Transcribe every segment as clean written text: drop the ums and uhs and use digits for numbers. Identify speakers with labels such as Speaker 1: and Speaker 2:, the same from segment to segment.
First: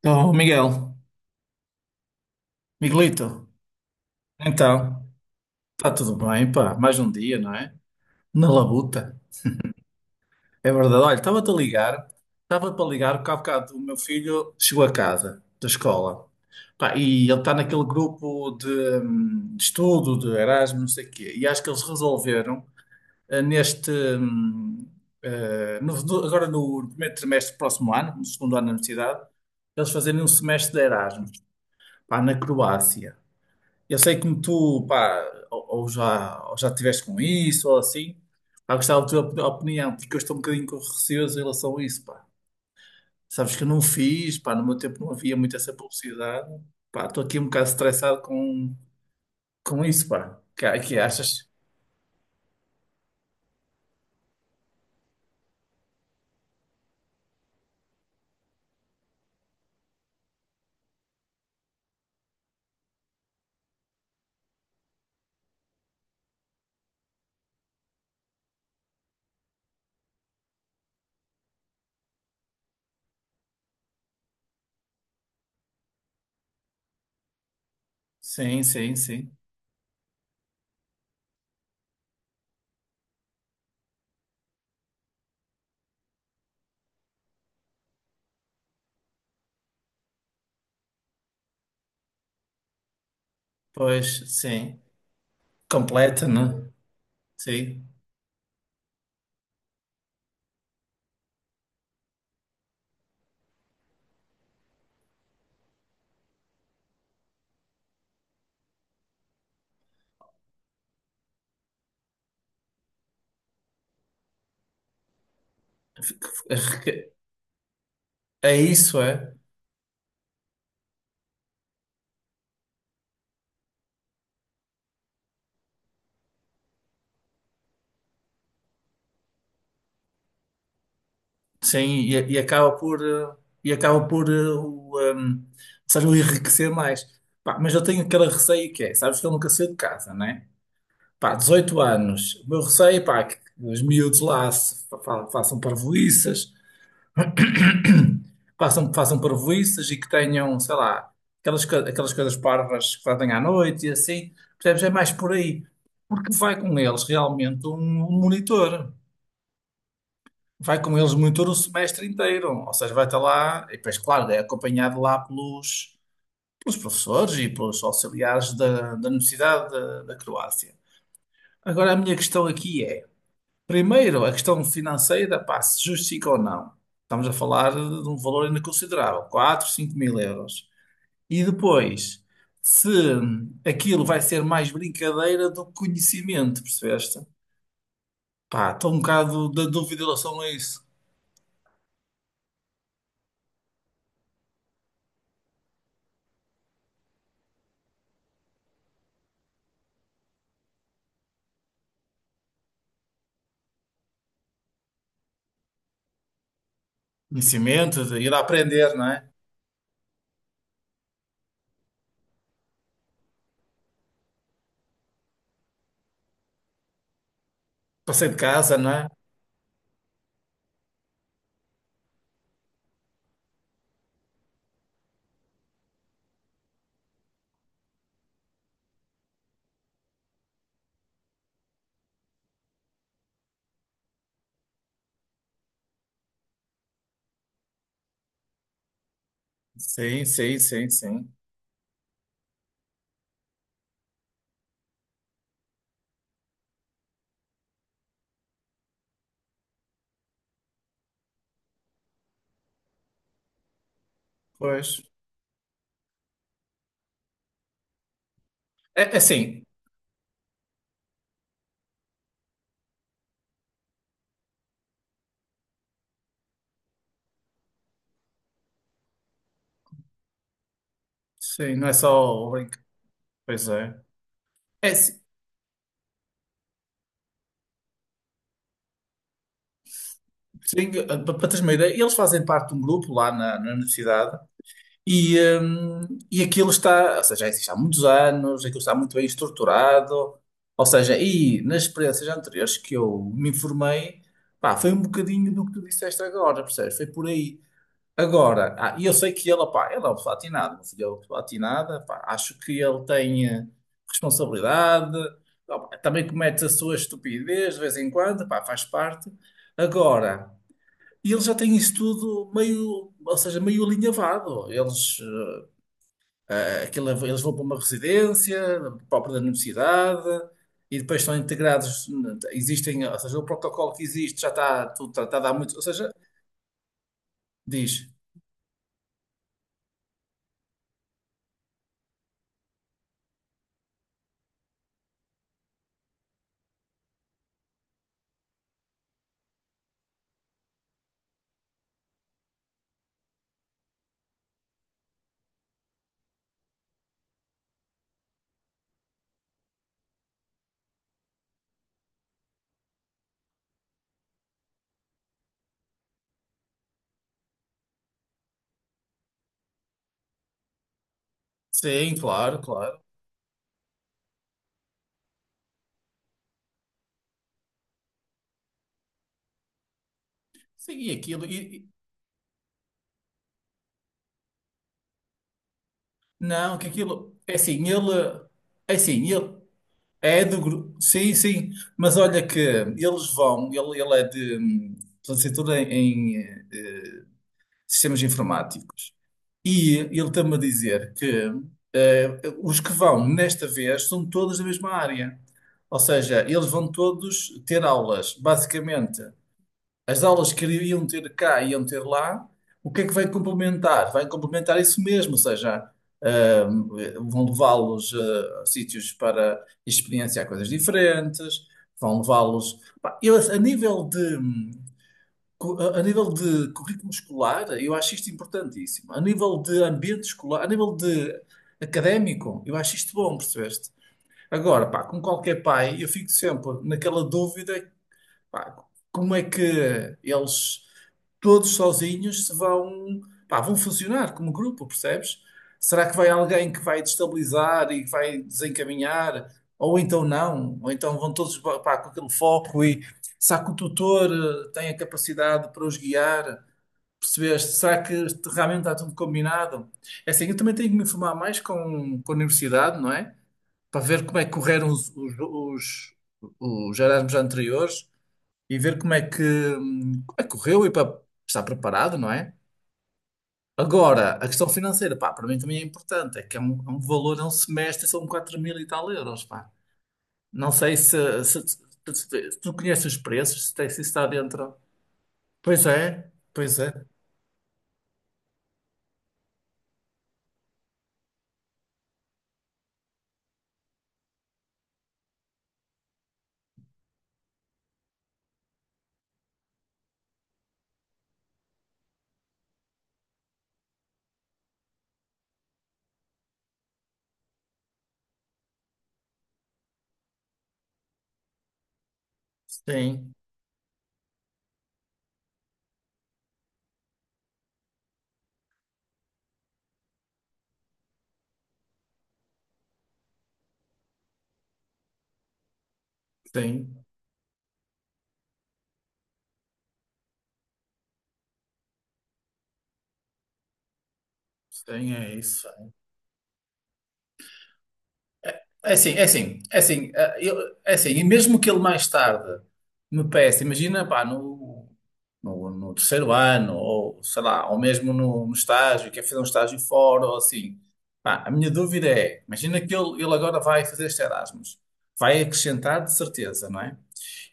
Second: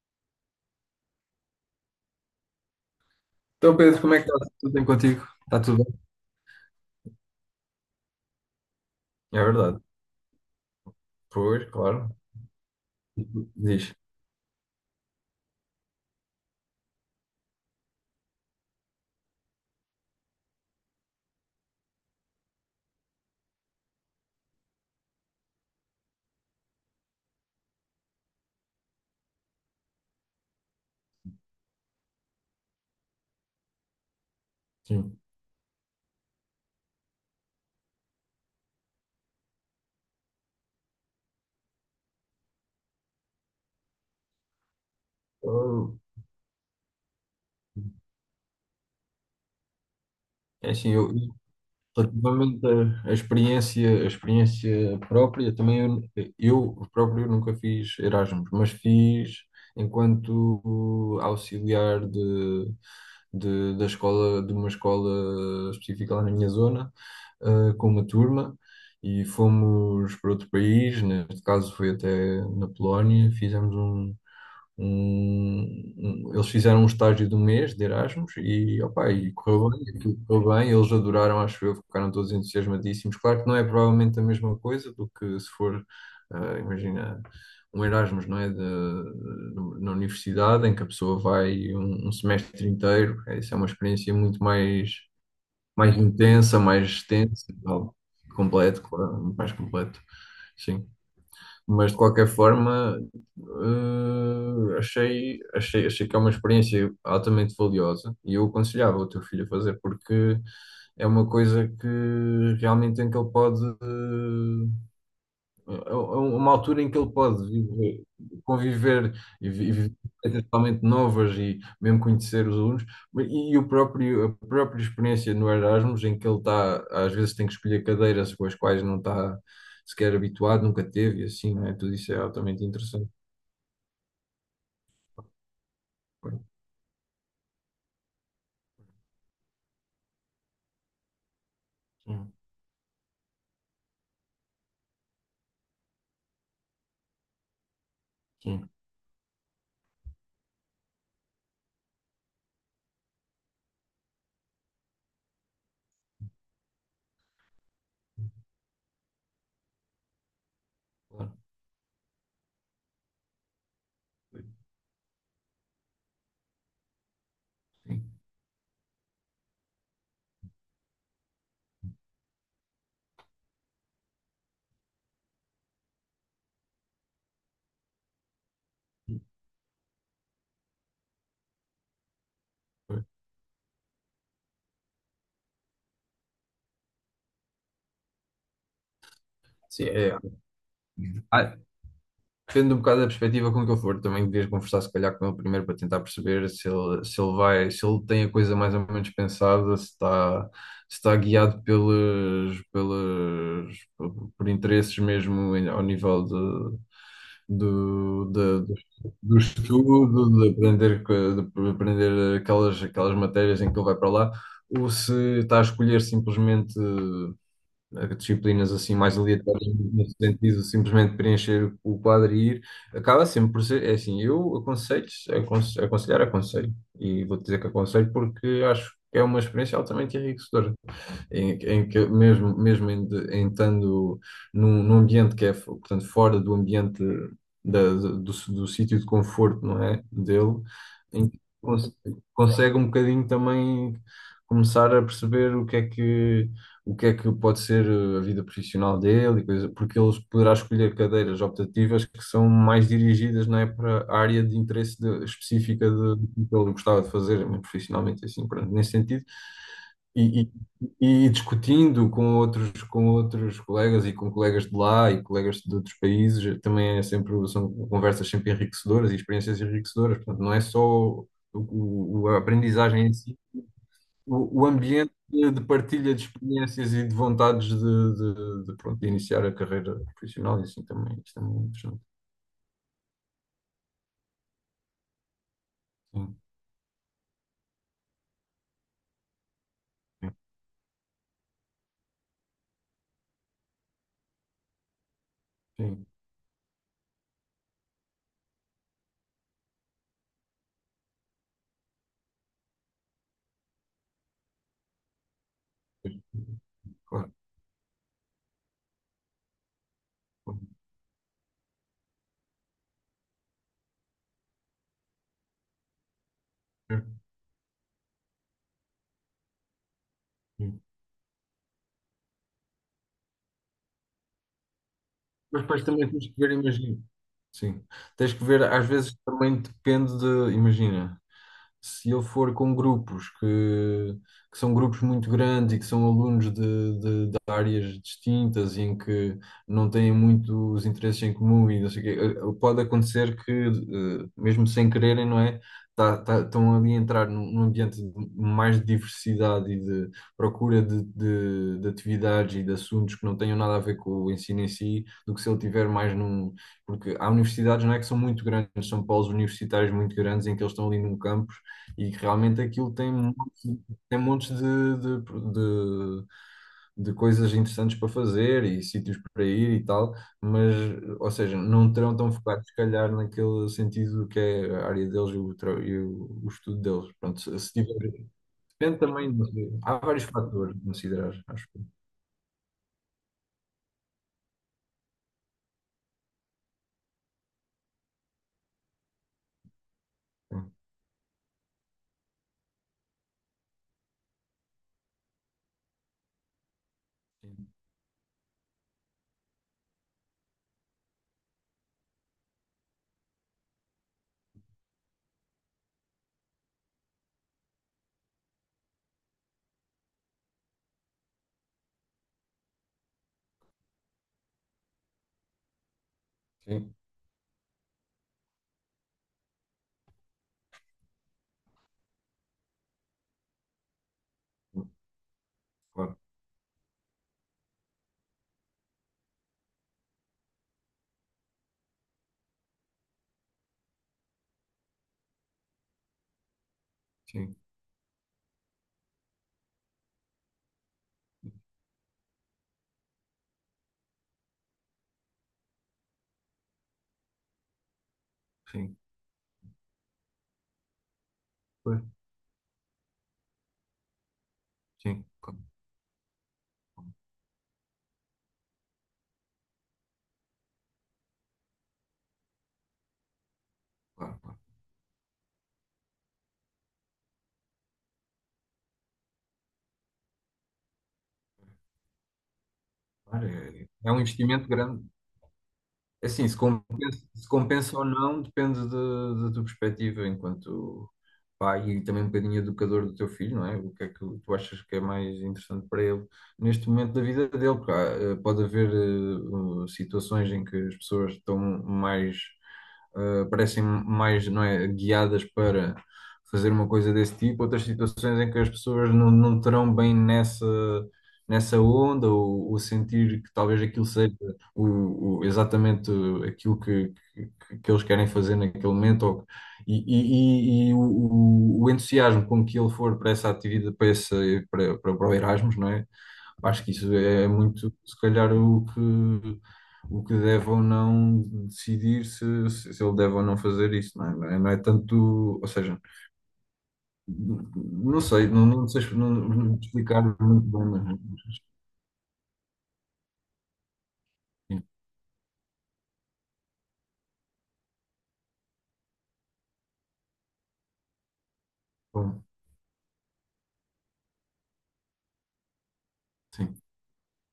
Speaker 1: Então, Miguel, Miguelito,
Speaker 2: Então, Pedro, como é que está tudo bem
Speaker 1: então,
Speaker 2: contigo? Está tudo
Speaker 1: está
Speaker 2: bem?
Speaker 1: tudo bem, pá, mais um dia, não é? Na labuta,
Speaker 2: É verdade.
Speaker 1: é verdade. Olha,
Speaker 2: Pois, claro.
Speaker 1: estava para ligar, porque há bocado o
Speaker 2: Diz.
Speaker 1: meu filho chegou a casa da escola, pá, e ele está naquele grupo de estudo, de Erasmus, não sei o quê, e acho que eles resolveram, eh, neste, eh, no- no- agora no primeiro trimestre do próximo ano, no segundo ano da universidade, eles fazerem um semestre de Erasmus, pá, na Croácia. Eu sei como tu,
Speaker 2: Sim.
Speaker 1: pá, ou já tiveste com isso, ou assim, pá, gostava da tua opinião, porque eu estou um bocadinho com receoso em relação a isso, pá. Sabes que eu não fiz, pá, no meu tempo não havia muito essa
Speaker 2: Eu-
Speaker 1: publicidade, pá, estou aqui um bocado estressado com isso, pá.
Speaker 2: É
Speaker 1: Que,
Speaker 2: assim,
Speaker 1: que
Speaker 2: eu,
Speaker 1: achas?
Speaker 2: relativamente à experiência, à experiência própria, também eu próprio nunca fiz Erasmus, mas fiz enquanto auxiliar de, da escola, de uma escola específica lá na minha zona, com uma turma. E fomos para outro país, neste caso foi até na Polónia, fizemos um- eles fizeram um estágio de um mês de Erasmus
Speaker 1: Sim,
Speaker 2: e,
Speaker 1: sim,
Speaker 2: opa, e
Speaker 1: sim.
Speaker 2: correu bem, aquilo correu bem, eles adoraram, acho eu, ficaram todos entusiasmadíssimos. Claro que não é provavelmente a mesma coisa do que se for, ah, imagina, um Erasmus, não é? De, no- Na universidade, em que a pessoa vai um semestre inteiro. É isso, é uma experiência
Speaker 1: Pois,
Speaker 2: muito
Speaker 1: sim.
Speaker 2: mais, mais
Speaker 1: Completa,
Speaker 2: intensa,
Speaker 1: não?
Speaker 2: mais extensa, e
Speaker 1: Sim.
Speaker 2: tal. Completo, claro, mais completo, sim, mas de qualquer forma, achei que é uma experiência altamente valiosa e eu aconselhava o teu filho a fazer, porque é uma coisa que realmente em que ele pode uma altura em que
Speaker 1: É
Speaker 2: ele pode
Speaker 1: é isso,
Speaker 2: conviver
Speaker 1: é.
Speaker 2: e viver coisas totalmente novas e mesmo conhecer os alunos, e o próprio, a própria experiência no Erasmus, em que ele está, às vezes tem que escolher cadeiras com as quais não está sequer habituado, nunca teve, e assim, não é? Tudo
Speaker 1: Sim,
Speaker 2: isso
Speaker 1: e,
Speaker 2: é
Speaker 1: e
Speaker 2: altamente
Speaker 1: acaba por,
Speaker 2: interessante.
Speaker 1: eh, e acaba por eh, ou seja, o enriquecer mais. Pá, mas eu tenho aquele receio que é, sabes que eu nunca saí de casa, né? Pá, dezoito
Speaker 2: Sim,
Speaker 1: anos, o meu receio, pá, é que os miúdos lá se façam parvoíças,
Speaker 2: sim,
Speaker 1: façam parvoíças e que tenham, sei lá, aquelas coisas parvas que fazem à noite e assim, percebes? É mais por aí, porque vai com eles realmente um monitor. Vai com eles
Speaker 2: claro.
Speaker 1: muito o semestre inteiro, ou seja, vai estar lá, e depois, claro, é acompanhado lá pelos professores e pelos
Speaker 2: Sim,
Speaker 1: auxiliares da Universidade da Croácia. Agora, a minha questão aqui é, primeiro, a questão financeira, pá, se justifica ou não. Estamos a falar de um valor ainda considerável, 4, 5 mil euros. E depois, se
Speaker 2: sim.
Speaker 1: aquilo vai ser mais brincadeira do que conhecimento, percebeste? Pá, estou um bocado da
Speaker 2: Sim,
Speaker 1: dúvida em relação a isso.
Speaker 2: é. Depende um bocado da perspectiva com que eu for. Também devias conversar, se calhar, com ele primeiro para tentar perceber se ele, se ele vai, se ele tem a coisa mais ou menos pensada, se está, se está guiado por interesses mesmo ao nível de,
Speaker 1: Conhecimento, de
Speaker 2: do,
Speaker 1: ir a
Speaker 2: da- do,
Speaker 1: aprender, não é?
Speaker 2: do estudo, de aprender, de aprender aquelas, aquelas matérias em que ele vai para lá, ou se está a escolher simplesmente
Speaker 1: Passei de
Speaker 2: disciplinas
Speaker 1: casa, não
Speaker 2: assim
Speaker 1: é?
Speaker 2: mais aleatórias no sentido de simplesmente preencher o quadro e ir, acaba sempre por ser, é assim, eu aconselho, e vou dizer que aconselho, porque acho que é uma experiência altamente enriquecedora em, em que mesmo, mesmo em, em estando num ambiente que é, portanto, fora do ambiente do sítio de conforto, não é?
Speaker 1: Sim, sim,
Speaker 2: Dele,
Speaker 1: sim,
Speaker 2: em
Speaker 1: sim.
Speaker 2: que consegue um bocadinho também começar a perceber o que é que o que é que pode ser a vida profissional dele, e coisa, porque ele poderá escolher cadeiras optativas que são mais dirigidas, não é, para a área de
Speaker 1: Pois.
Speaker 2: interesse específica de, do que ele gostava de fazer, profissionalmente assim, pronto. Nesse
Speaker 1: É
Speaker 2: sentido,
Speaker 1: sim.
Speaker 2: e, e- e discutindo com outros colegas e com colegas de lá e colegas de outros países, também é sempre, são conversas sempre enriquecedoras e experiências enriquecedoras. Portanto, não é só
Speaker 1: Sim, não é
Speaker 2: a
Speaker 1: só o link.
Speaker 2: aprendizagem em si,
Speaker 1: Pois é.
Speaker 2: o
Speaker 1: É
Speaker 2: ambiente
Speaker 1: sim,
Speaker 2: de partilha de experiências e de vontades pronto, de iniciar a carreira profissional, e assim
Speaker 1: sim,
Speaker 2: também,
Speaker 1: para
Speaker 2: isto é
Speaker 1: teres
Speaker 2: muito
Speaker 1: uma ideia,
Speaker 2: interessante.
Speaker 1: eles fazem parte de um grupo lá na universidade e, hum,
Speaker 2: Sim,
Speaker 1: e aquilo está, ou seja, já existe há muitos anos, aquilo está muito bem
Speaker 2: sim,
Speaker 1: estruturado. Ou seja, e nas experiências anteriores que eu me informei, pá, foi um bocadinho do que tu
Speaker 2: sim.
Speaker 1: disseste agora, percebes? Foi por aí. Agora, ah, e eu sei que ele, pá, ele é o platinado, meu filho é o platinado, pá, acho que ele tem responsabilidade, ah, pá, também comete a sua
Speaker 2: Claro.
Speaker 1: estupidez de vez em quando, pá, faz parte. Agora, ele já tem isso tudo meio, ou seja, meio alinhavado. Eles, eh, eh, aquilo-
Speaker 2: Claro.
Speaker 1: eles vão para uma residência própria da universidade e depois estão integrados, existem, ou seja, o protocolo que existe já está tudo tratado há
Speaker 2: Mas
Speaker 1: muito, ou
Speaker 2: depois também
Speaker 1: seja,
Speaker 2: temos que ver, imagino. Sim.
Speaker 1: diz,
Speaker 2: Tens que ver, às vezes também depende de, imagina, se eu for com grupos que são grupos muito grandes e que são alunos de áreas distintas e em que não têm muitos interesses em comum e não sei o quê, pode acontecer que, mesmo sem quererem, não é? Estão ali a entrar num ambiente de mais de diversidade e de procura de atividades e de assuntos que não tenham nada a ver com o ensino em si, do que se ele tiver mais num, porque há universidades, não é, que são muito grandes, são polos universitários muito grandes em que eles estão ali num campus e
Speaker 1: sim,
Speaker 2: que
Speaker 1: claro,
Speaker 2: realmente aquilo
Speaker 1: claro.
Speaker 2: tem montes de, de coisas interessantes para fazer e sítios para ir e tal, mas,
Speaker 1: Sim, e
Speaker 2: ou
Speaker 1: aquilo.
Speaker 2: seja, não terão tão focados se calhar naquele sentido que é a área deles e e o
Speaker 1: Não,
Speaker 2: estudo
Speaker 1: que
Speaker 2: deles.
Speaker 1: aquilo.
Speaker 2: Pronto, se tiver,
Speaker 1: É
Speaker 2: depende
Speaker 1: assim,
Speaker 2: também,
Speaker 1: ele
Speaker 2: há vários
Speaker 1: é do
Speaker 2: fatores a
Speaker 1: grupo.
Speaker 2: considerar,
Speaker 1: Sim,
Speaker 2: acho
Speaker 1: sim.
Speaker 2: que
Speaker 1: Mas olha que eles vão. Ele é de. Licenciatura em sistemas informáticos. E ele está-me a dizer que os que vão nesta vez são todos da mesma área. Ou seja, eles vão todos
Speaker 2: sim,
Speaker 1: ter aulas, basicamente. As aulas que iriam ter cá e iam ter lá, o que é que vai complementar? Vai complementar isso mesmo, ou seja, ah, vão levá-los a sítios para experienciar coisas diferentes, vão levá-los. Pá, eu, a nível de
Speaker 2: sim,
Speaker 1: currículo escolar, eu acho isto importantíssimo. A nível de ambiente escolar, a nível de académico, eu acho isto bom, percebeste? Agora, pá, com qualquer pai, eu
Speaker 2: claro,
Speaker 1: fico sempre naquela dúvida. Pá, como é que eles todos sozinhos se vão, pá, vão funcionar como grupo, percebes? Será que vai alguém que vai
Speaker 2: sim,
Speaker 1: destabilizar e que vai desencaminhar? Ou então não? Ou então vão todos, pá, com aquele foco e será que o tutor tem a capacidade para os guiar? Percebeste? Será que realmente está
Speaker 2: sim,
Speaker 1: tudo combinado? É assim, eu também tenho que me informar mais
Speaker 2: pois,
Speaker 1: com a universidade, não é? Para ver como é que correram os,
Speaker 2: sim,
Speaker 1: os,
Speaker 2: claro.
Speaker 1: os, os Erasmus anteriores e ver como é que correu e para estar preparado, não é? Agora, a
Speaker 2: Claro.
Speaker 1: questão financeira, pá, para mim também é importante, é que é um, valor, é um semestre, são 4 mil e tal euros, pá. Não sei se tu conheces os preços, se, tem-
Speaker 2: Olha,
Speaker 1: se isso
Speaker 2: é um
Speaker 1: está
Speaker 2: investimento
Speaker 1: dentro.
Speaker 2: grande.
Speaker 1: Pois
Speaker 2: É
Speaker 1: é,
Speaker 2: assim, se
Speaker 1: pois é.
Speaker 2: compensa, se compensa ou não, depende da tua perspectiva enquanto pai e também um bocadinho educador do teu filho, não é? O que é que tu achas que é mais interessante para ele neste momento da vida dele? Porque há, pode haver situações em que as pessoas estão mais, parecem mais, não é, guiadas para fazer uma coisa desse tipo, outras situações em que as pessoas não, não terão bem nessa, nessa onda ou
Speaker 1: Sim,
Speaker 2: sentir que talvez aquilo seja exatamente aquilo que eles querem fazer naquele momento ou- e o entusiasmo com que ele for para essa atividade, para, essa, para o Erasmus, não é? Acho que
Speaker 1: sim,
Speaker 2: isso é muito, se calhar, o que deve ou não decidir se, se se ele deve ou não fazer isso, não é? Não é, não é
Speaker 1: sim, é
Speaker 2: tanto, ou
Speaker 1: isso.
Speaker 2: seja, não sei, não, não
Speaker 1: É
Speaker 2: sei
Speaker 1: assim, é
Speaker 2: não,
Speaker 1: assim,
Speaker 2: não
Speaker 1: é assim,
Speaker 2: explicar muito bem,
Speaker 1: e mesmo
Speaker 2: mas,
Speaker 1: que ele mais tarde me peça, imagina, pá,
Speaker 2: sim,
Speaker 1: no terceiro ano, ou sei lá, ou mesmo no estágio, quer fazer um estágio fora, ou assim, pá, a minha dúvida é,
Speaker 2: bom,
Speaker 1: imagina que ele agora vai fazer este Erasmus, vai acrescentar de certeza,
Speaker 2: sim,
Speaker 1: não é?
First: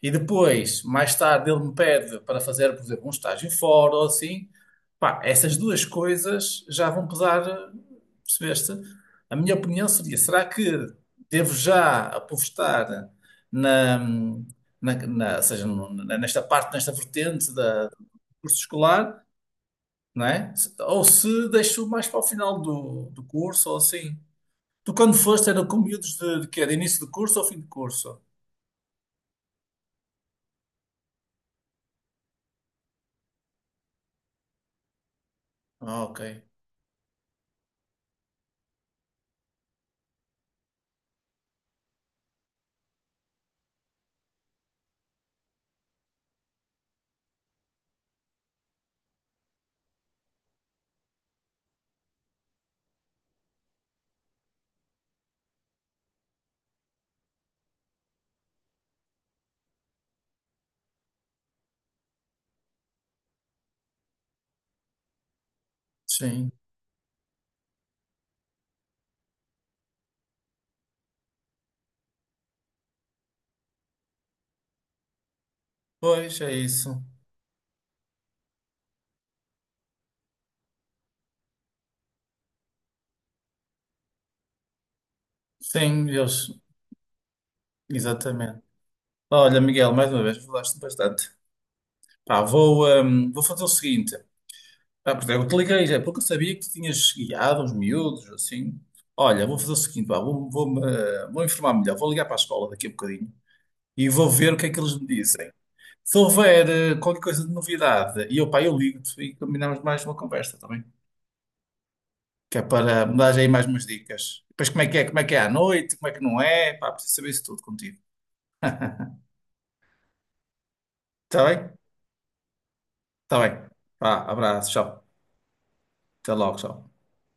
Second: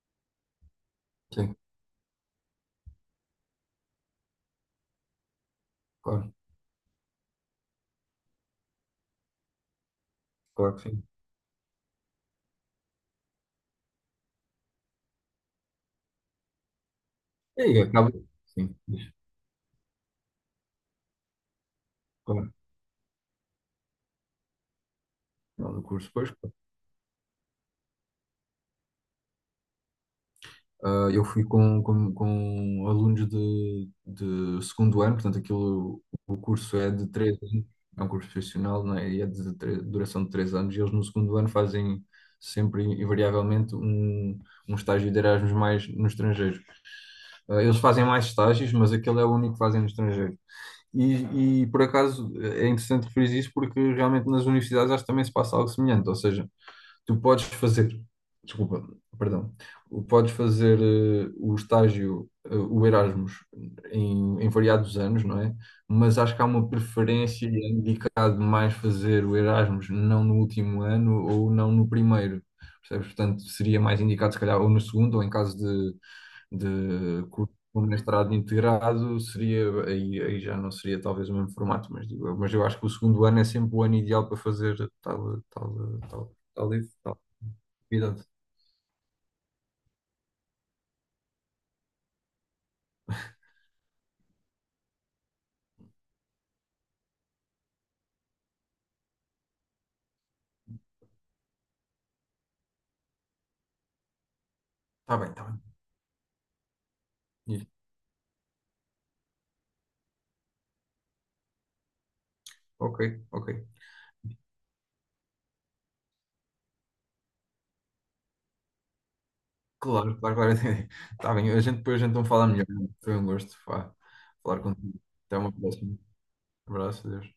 Speaker 1: E depois, mais tarde,
Speaker 2: sim,
Speaker 1: ele me pede para fazer, por exemplo, um estágio fora ou assim. Pá, essas duas
Speaker 2: claro,
Speaker 1: coisas já vão pesar, percebeste? A minha opinião seria: será que
Speaker 2: claro que sim.
Speaker 1: devo já apostar na, na, na- ou seja, no- na- nesta parte, nesta vertente
Speaker 2: E aí,
Speaker 1: do
Speaker 2: acaba,
Speaker 1: curso
Speaker 2: sim, mas,
Speaker 1: escolar, não é? Ou se deixo mais para o
Speaker 2: claro,
Speaker 1: final do curso ou assim? Tu, quando foste, era
Speaker 2: lá
Speaker 1: com
Speaker 2: no curso
Speaker 1: miúdos
Speaker 2: depois.
Speaker 1: de quê? De início de curso ou fim de curso?
Speaker 2: Ah, eu fui com alunos de segundo ano, portanto,
Speaker 1: Ah,
Speaker 2: aquilo,
Speaker 1: ok.
Speaker 2: o curso é de três anos, é um curso profissional, não é? E é de duração de três anos, e eles no segundo ano fazem sempre, invariavelmente, um estágio de Erasmus mais no estrangeiro. Ah, eles fazem mais estágios, mas aquele é o único que fazem no estrangeiro. E por acaso é interessante referir isso, porque realmente nas universidades acho que também se passa algo semelhante, ou seja, tu podes fazer, desculpa, perdão, podes fazer o estágio, o Erasmus, em, em variados anos, não é? Mas acho que há
Speaker 1: Sim.
Speaker 2: uma preferência e é indicado mais fazer o Erasmus não no último ano ou não no primeiro, percebes? Portanto, seria mais indicado, se calhar, ou no segundo, ou em caso
Speaker 1: Pois, é isso.
Speaker 2: de curso com mestrado integrado, seria, aí, aí já não seria talvez o mesmo formato, mas digo eu. Mas eu acho que o segundo ano é sempre o ano ideal para fazer tal, tal,
Speaker 1: Sim,
Speaker 2: tal.
Speaker 1: eles,
Speaker 2: Está livre? Está convidado.
Speaker 1: exatamente. Olha, Miguel, mais uma vez, falaste bastante. Pá, vou fazer o seguinte. Ah, porque eu te liguei já, porque eu sabia que tu tinhas guiado uns miúdos, assim. Olha, vou fazer o seguinte, pá, vou informar melhor, vou ligar para a escola daqui a bocadinho e vou ver o que é que eles me
Speaker 2: Está bem, está
Speaker 1: dizem.
Speaker 2: bem.
Speaker 1: Se houver qualquer coisa de
Speaker 2: E-
Speaker 1: novidade, e eu, pá, eu ligo-te e combinamos mais uma conversa também. Que é
Speaker 2: Ok,
Speaker 1: para me dar aí
Speaker 2: ok.
Speaker 1: mais umas dicas. Depois como é que é à noite, como é que não é, pá, preciso saber isso tudo contigo.
Speaker 2: Claro, claro, claro. Está
Speaker 1: Está
Speaker 2: bem. A
Speaker 1: bem?
Speaker 2: gente depois a gente então fala melhor. Né? Foi um
Speaker 1: Tá bem.
Speaker 2: gosto, pá,
Speaker 1: Vá,
Speaker 2: falar
Speaker 1: abraço,
Speaker 2: contigo.
Speaker 1: tchau.
Speaker 2: Até uma próxima.
Speaker 1: Até logo, tchau.
Speaker 2: Abraço, adeus.